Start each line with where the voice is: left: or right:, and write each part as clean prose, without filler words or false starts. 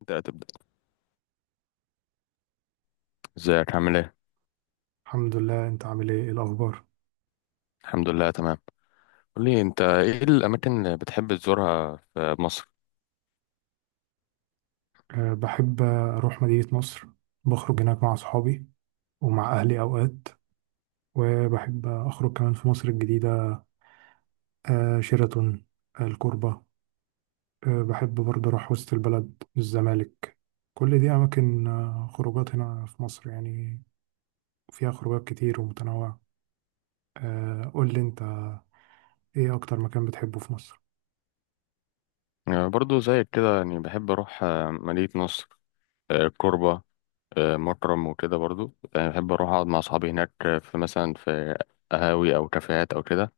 left: انت هتبدأ. ازيك عامل ايه؟
right: الحمد لله. انت عامل ايه؟ ايه الاخبار؟
left: الحمد لله تمام. قول لي، انت ايه الاماكن اللي بتحب تزورها في مصر؟
right: بحب اروح مدينة نصر. بخرج هناك مع صحابي ومع اهلي اوقات، وبحب اخرج كمان في مصر الجديدة، شيراتون، الكوربة. بحب برضه اروح وسط البلد، الزمالك. كل دي اماكن خروجات هنا في مصر يعني، فيها خروجات كتير ومتنوعة. قول لي انت، ايه اكتر مكان بتحبه في مصر؟
left: يعني برضو زيك كده، يعني بحب اروح مدينة نصر، كوربة، مكرم وكده. برضو يعني بحب اروح اقعد مع اصحابي هناك، في مثلا قهاوي او كافيهات او كده.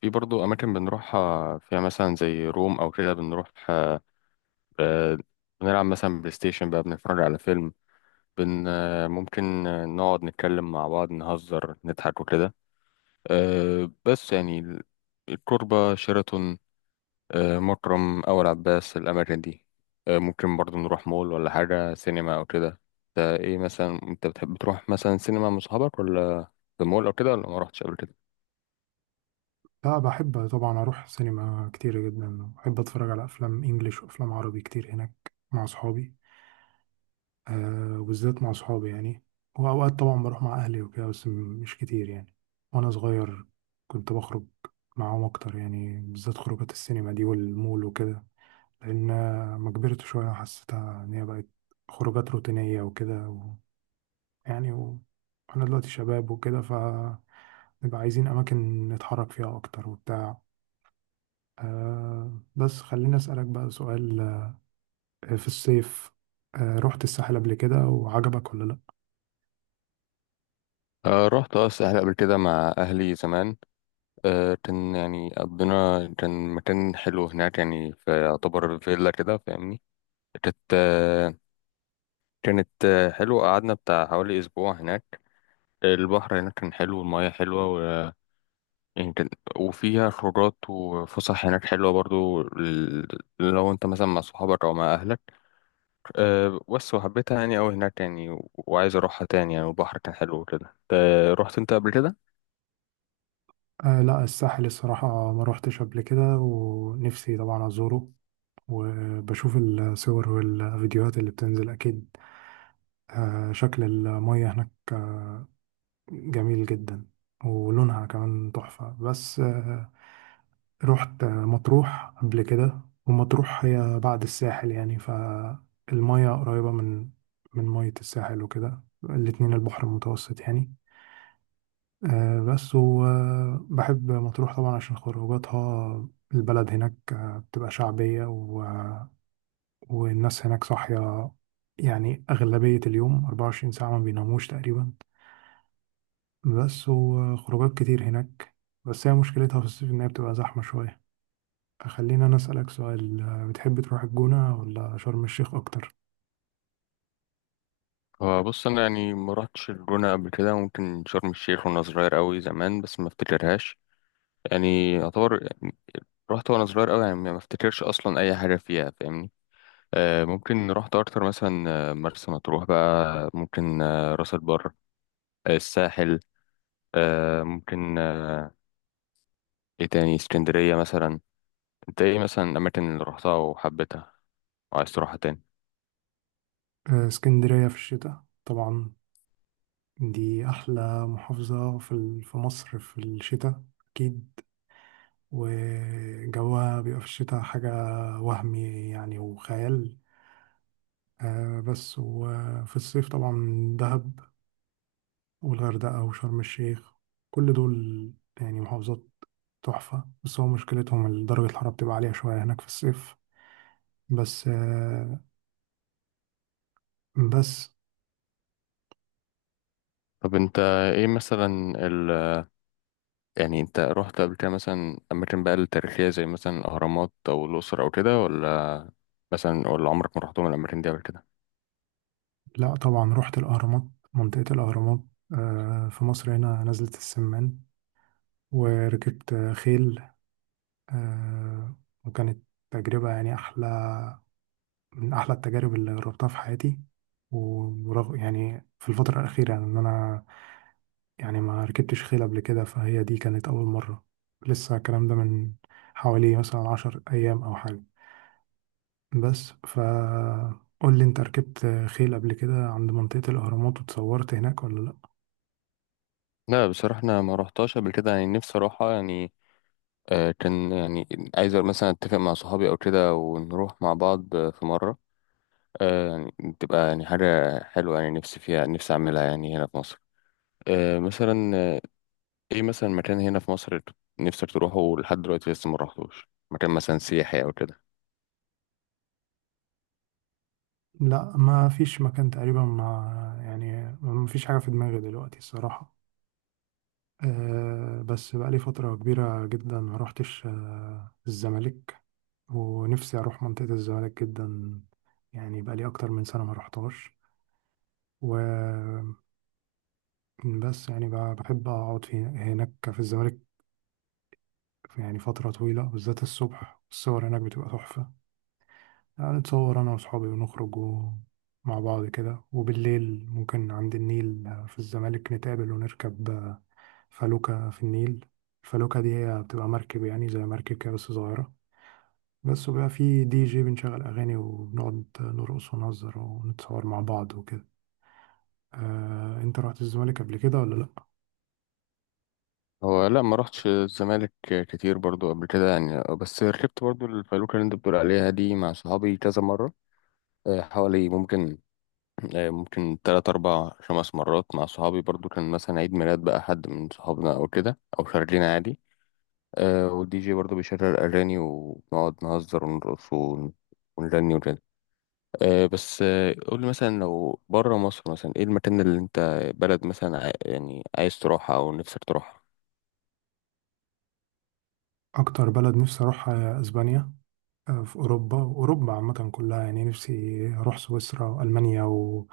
left: في برضو اماكن بنروحها فيها، مثلا زي روم او كده، بنروح آه، بنلعب مثلا بلاي ستيشن بقى، بنتفرج على فيلم، بن آه، ممكن نقعد نتكلم مع بعض، نهزر، نضحك وكده. بس يعني الكوربة، شيراتون، مكرم، أول عباس، الأماكن دي. ممكن برضو نروح مول ولا حاجة، سينما أو كده. ده إيه مثلا، أنت بتحب تروح مثلا سينما مع صحابك، ولا في المول أو كده، ولا ما رحتش قبل كده؟
right: لا، بحب طبعا اروح سينما كتير جدا. بحب اتفرج على افلام انجليش وافلام عربي كتير هناك مع صحابي، آه، وبالذات مع صحابي يعني. وأوقات طبعا بروح مع أهلي وكده، بس مش كتير يعني. وأنا صغير كنت بخرج معاهم أكتر، يعني بالذات خروجات السينما دي والمول وكده، لأن ما كبرت شوية حسيتها إن هي بقت خروجات روتينية وكده يعني و... أنا دلوقتي شباب وكده، فنبقى عايزين أماكن نتحرك فيها أكتر وبتاع. آه، بس خليني أسألك بقى سؤال. آه، في الصيف، آه، رحت الساحل قبل كده وعجبك ولا لأ؟
left: أه، رحت الساحل قبل كده مع أهلي زمان. كان يعني قضينا، كان مكان حلو هناك، يعني في، يعتبر فيلا كده، فاهمني. كانت آه، كانت حلوة. قعدنا بتاع حوالي أسبوع هناك. البحر هناك كان حلو، والمياه حلوة يمكن. وفيها خروجات وفسح هناك حلوة برضو، لو انت مثلا مع صحابك او مع اهلك. بس وحبيتها يعني اوي هناك، يعني وعايز اروحها تاني، يعني والبحر كان حلو وكده. انت رحت انت قبل كده؟
right: آه، لا، الساحل الصراحة ما روحتش قبل كده، ونفسي طبعا أزوره. وبشوف الصور والفيديوهات اللي بتنزل أكيد، آه، شكل المية هناك آه، جميل جدا، ولونها كمان تحفة. بس آه، رحت آه، مطروح قبل كده. ومطروح هي بعد الساحل يعني، فالمية قريبة من مية الساحل وكده، الاتنين البحر المتوسط يعني. آه، بس وبحب مطروح طبعا عشان خروجاتها. البلد هناك آه، بتبقى شعبية والناس هناك صاحية، يعني أغلبية اليوم 24 ساعة ما بيناموش تقريبا. بس وخروجات كتير هناك، بس هي مشكلتها في الصيف إن هي بتبقى زحمة شوية. خلينا أنا أسألك سؤال، آه، بتحب تروح الجونة ولا شرم الشيخ أكتر؟
left: هو بص، انا يعني ما رحتش الجونة قبل كده. ممكن شرم الشيخ وانا صغير اوي زمان، بس ما افتكرهاش. يعني يعتبر رحت وانا صغير اوي، يعني ما افتكرش اصلا اي حاجة فيها، فاهمني. ممكن رحت اكتر مثلا، مرسى مطروح بقى، ممكن راس البر، الساحل، ممكن، ايه تاني، اسكندرية مثلا. انت ايه مثلا الأماكن اللي روحتها وحبيتها وعايز تروحها تاني؟
right: آه، اسكندرية في الشتاء طبعا، دي أحلى محافظة في مصر في الشتاء أكيد. وجوها بيبقى في الشتاء حاجة وهمي يعني، وخيال. آه بس، وفي الصيف طبعا دهب والغردقة وشرم الشيخ، كل دول يعني محافظات تحفة. بس هو مشكلتهم إن درجة الحرارة بتبقى عالية شوية هناك في الصيف. بس آه بس
left: طب انت، ايه مثلا ال يعني، انت رحت قبل كده مثلا أماكن بقى التاريخية زي مثلا الأهرامات أو الأقصر أو كده، ولا مثلا، ولا عمرك ما رحتهم الأماكن دي قبل كده؟
right: لا، طبعا رحت الأهرامات، منطقة الأهرامات آه، في مصر هنا، نزلة السمان. وركبت آه، خيل، آه، وكانت تجربة يعني أحلى من أحلى التجارب اللي جربتها في حياتي. ورغم يعني في الفترة الأخيرة يعني إن أنا يعني ما ركبتش خيل قبل كده، فهي دي كانت أول مرة. لسه الكلام ده من حوالي مثلا عشر أيام أو حاجة. بس فقول لي أنت، ركبت خيل قبل كده عند منطقة الأهرامات وتصورت هناك ولا لأ؟
left: لا بصراحة أنا ما رحتهاش قبل كده، يعني نفسي أروحها يعني. كان يعني عايز مثلا أتفق مع صحابي أو كده ونروح مع بعض في مرة. آه يعني تبقى يعني حاجة حلوة، يعني نفسي فيها، نفسي أعملها يعني هنا في مصر، مثلا ايه مثلا مكان هنا في مصر نفسك تروحه لحد دلوقتي، لسه ما رحتوش؟ مكان مثلا سياحي او كده.
right: لأ، ما فيش مكان تقريبا، ما فيش حاجة في دماغي دلوقتي الصراحة. أه بس بقالي فترة كبيرة جدا ما روحتش آه، الزمالك، ونفسي أروح منطقة الزمالك جدا. يعني بقالي أكتر من سنة ما رحتهاش. وبس، يعني بحب أقعد في هناك في الزمالك يعني فترة طويلة. بالذات الصبح، الصور هناك بتبقى تحفة. يعني نتصور أنا وأصحابي ونخرج مع بعض كده. وبالليل ممكن عند النيل في الزمالك نتقابل ونركب فلوكة في النيل. الفلوكة دي هي بتبقى مركب، يعني زي مركب كده بس صغيرة. بس وبقى في دي جي بنشغل أغاني وبنقعد نرقص ونهزر ونتصور مع بعض وكده. آه، أنت رحت الزمالك قبل كده ولا لأ؟
left: هو لا، ما رحتش الزمالك كتير برضو قبل كده يعني، بس ركبت برضو الفلوكة اللي انت بتقول عليها دي مع صحابي كذا مرة، حوالي ممكن 3 4 5 مرات مع صحابي. برضو كان مثلا عيد ميلاد بقى حد من صحابنا أو كده، أو خارجين عادي. والدي جي برضو بيشغل أغاني، ونقعد نهزر ونرقص ونغني. بس قول لي مثلا لو بره مصر، مثلا ايه المكان اللي انت، بلد مثلا يعني عايز تروحها او نفسك تروحها؟
right: أكتر بلد نفسي أروحها هي أسبانيا، آه، في أوروبا. وأوروبا عامة كلها يعني، نفسي أروح سويسرا وألمانيا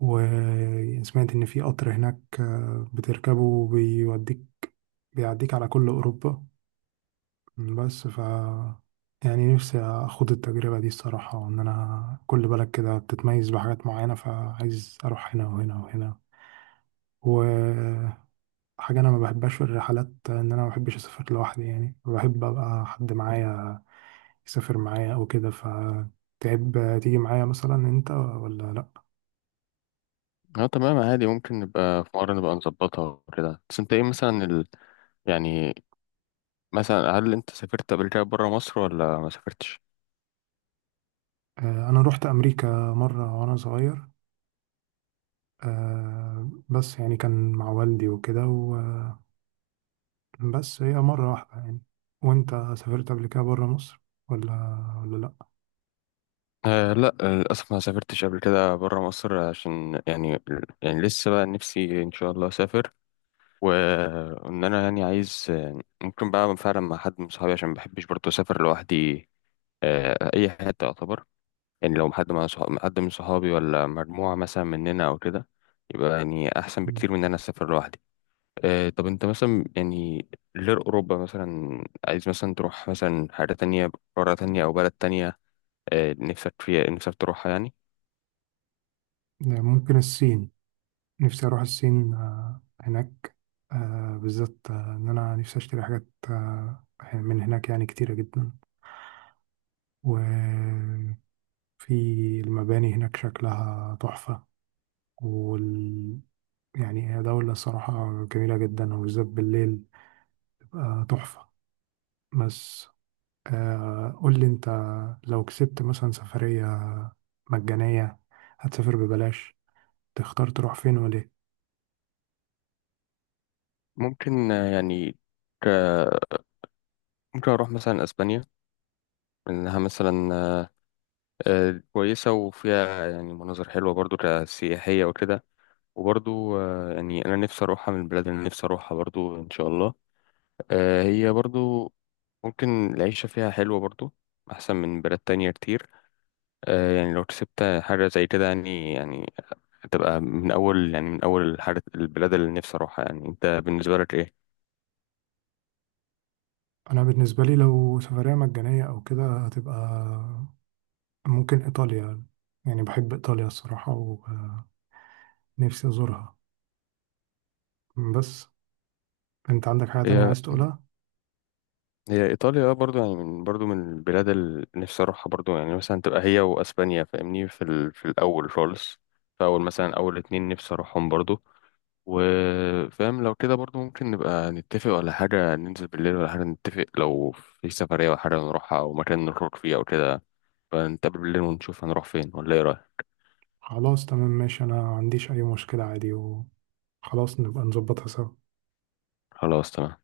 right: وسمعت إن في قطر هناك آه، بتركبه وبيوديك، بيعديك على كل أوروبا. بس ف يعني نفسي أخوض التجربة دي الصراحة، وإن أنا كل بلد كده بتتميز بحاجات معينة، فعايز أروح هنا وهنا وهنا. وحاجة أنا ما بحبهاش في الرحلات، إن أنا ما بحبش أسافر لوحدي. يعني بحب أبقى حد معايا يسافر معايا أو كده. فتحب تيجي معايا مثلا أنت ولا لأ؟
left: اه تمام عادي، ممكن نبقى في مرة نبقى نظبطها وكده. بس انت، ايه مثلا يعني، مثلا هل انت سافرت قبل كده بره مصر ولا ما سافرتش؟
right: آه، أنا روحت أمريكا مرة وأنا صغير، آه، بس يعني كان مع والدي وكده، وبس هي مرة واحدة يعني. وأنت سافرت قبل كده برا مصر ولا ولا لأ؟
left: آه لا للأسف، ما سافرتش قبل كده بره مصر، عشان يعني لسه بقى نفسي إن شاء الله أسافر، وإن أنا يعني عايز، ممكن بقى فعلا مع حد من صحابي، عشان ما بحبش برضه أسافر لوحدي. اي حته يعتبر، يعني لو حد مع صحاب، حد من صحابي ولا مجموعه مثلا مننا او كده، يبقى يعني احسن
right: مم.
left: بكتير من ان انا اسافر لوحدي. طب انت مثلا يعني، غير اوروبا مثلا عايز مثلا تروح مثلا حاجه تانية، قاره تانية او بلد تانية، نفسك فيها، نفسك تروحها يعني؟
right: يعني ممكن الصين. نفسي أروح الصين آه، هناك، آه، بالذات آه، إن أنا نفسي أشتري حاجات آه، من هناك يعني كتيرة جدا. وفي المباني هناك شكلها تحفة. وال يعني هي دولة الصراحة جميلة جدا، وبالذات بالليل تبقى تحفة. بس آه، قول لي أنت، لو كسبت مثلا سفرية مجانية، هتسافر ببلاش، تختار تروح فين وليه؟
left: ممكن يعني ك... ممكن اروح مثلا اسبانيا، لانها مثلا كويسه، وفيها يعني مناظر حلوه برضو كسياحيه وكده. وبرضو يعني انا نفسي اروحها، من البلاد اللي أنا نفسي اروحها برضو ان شاء الله. هي برضو ممكن العيشة فيها حلوة، برضو احسن من بلاد تانية كتير. يعني لو كسبت حاجة زي كده يعني تبقى من اول الحاجة، البلاد اللي نفسي اروحها. يعني انت بالنسبة لك ايه؟
right: أنا بالنسبة لي لو سفرية مجانية أو كده، هتبقى ممكن إيطاليا. يعني بحب إيطاليا الصراحة، ونفسي أزورها. بس أنت عندك حاجة تانية
left: هي
right: عايز تقولها؟
left: هي ايطاليا برضو يعني من برضو البلاد اللي نفسي اروحها برضو، يعني مثلا تبقى هي واسبانيا، فاهمني، في الاول خالص. فاول مثلا، اول اتنين نفسي اروحهم برضو. وفاهم، لو كده برضو ممكن نبقى نتفق ولا حاجة، ننزل بالليل ولا حاجة، نتفق لو في سفرية ولا حاجة نروحها، أو مكان نخرج فيه أو كده. فنتقابل بالليل ونشوف هنروح فين، ولا إيه رأيك؟
right: خلاص تمام ماشي، أنا ما عنديش أي مشكلة عادي، وخلاص نبقى نظبطها سوا.
left: خلاص تمام.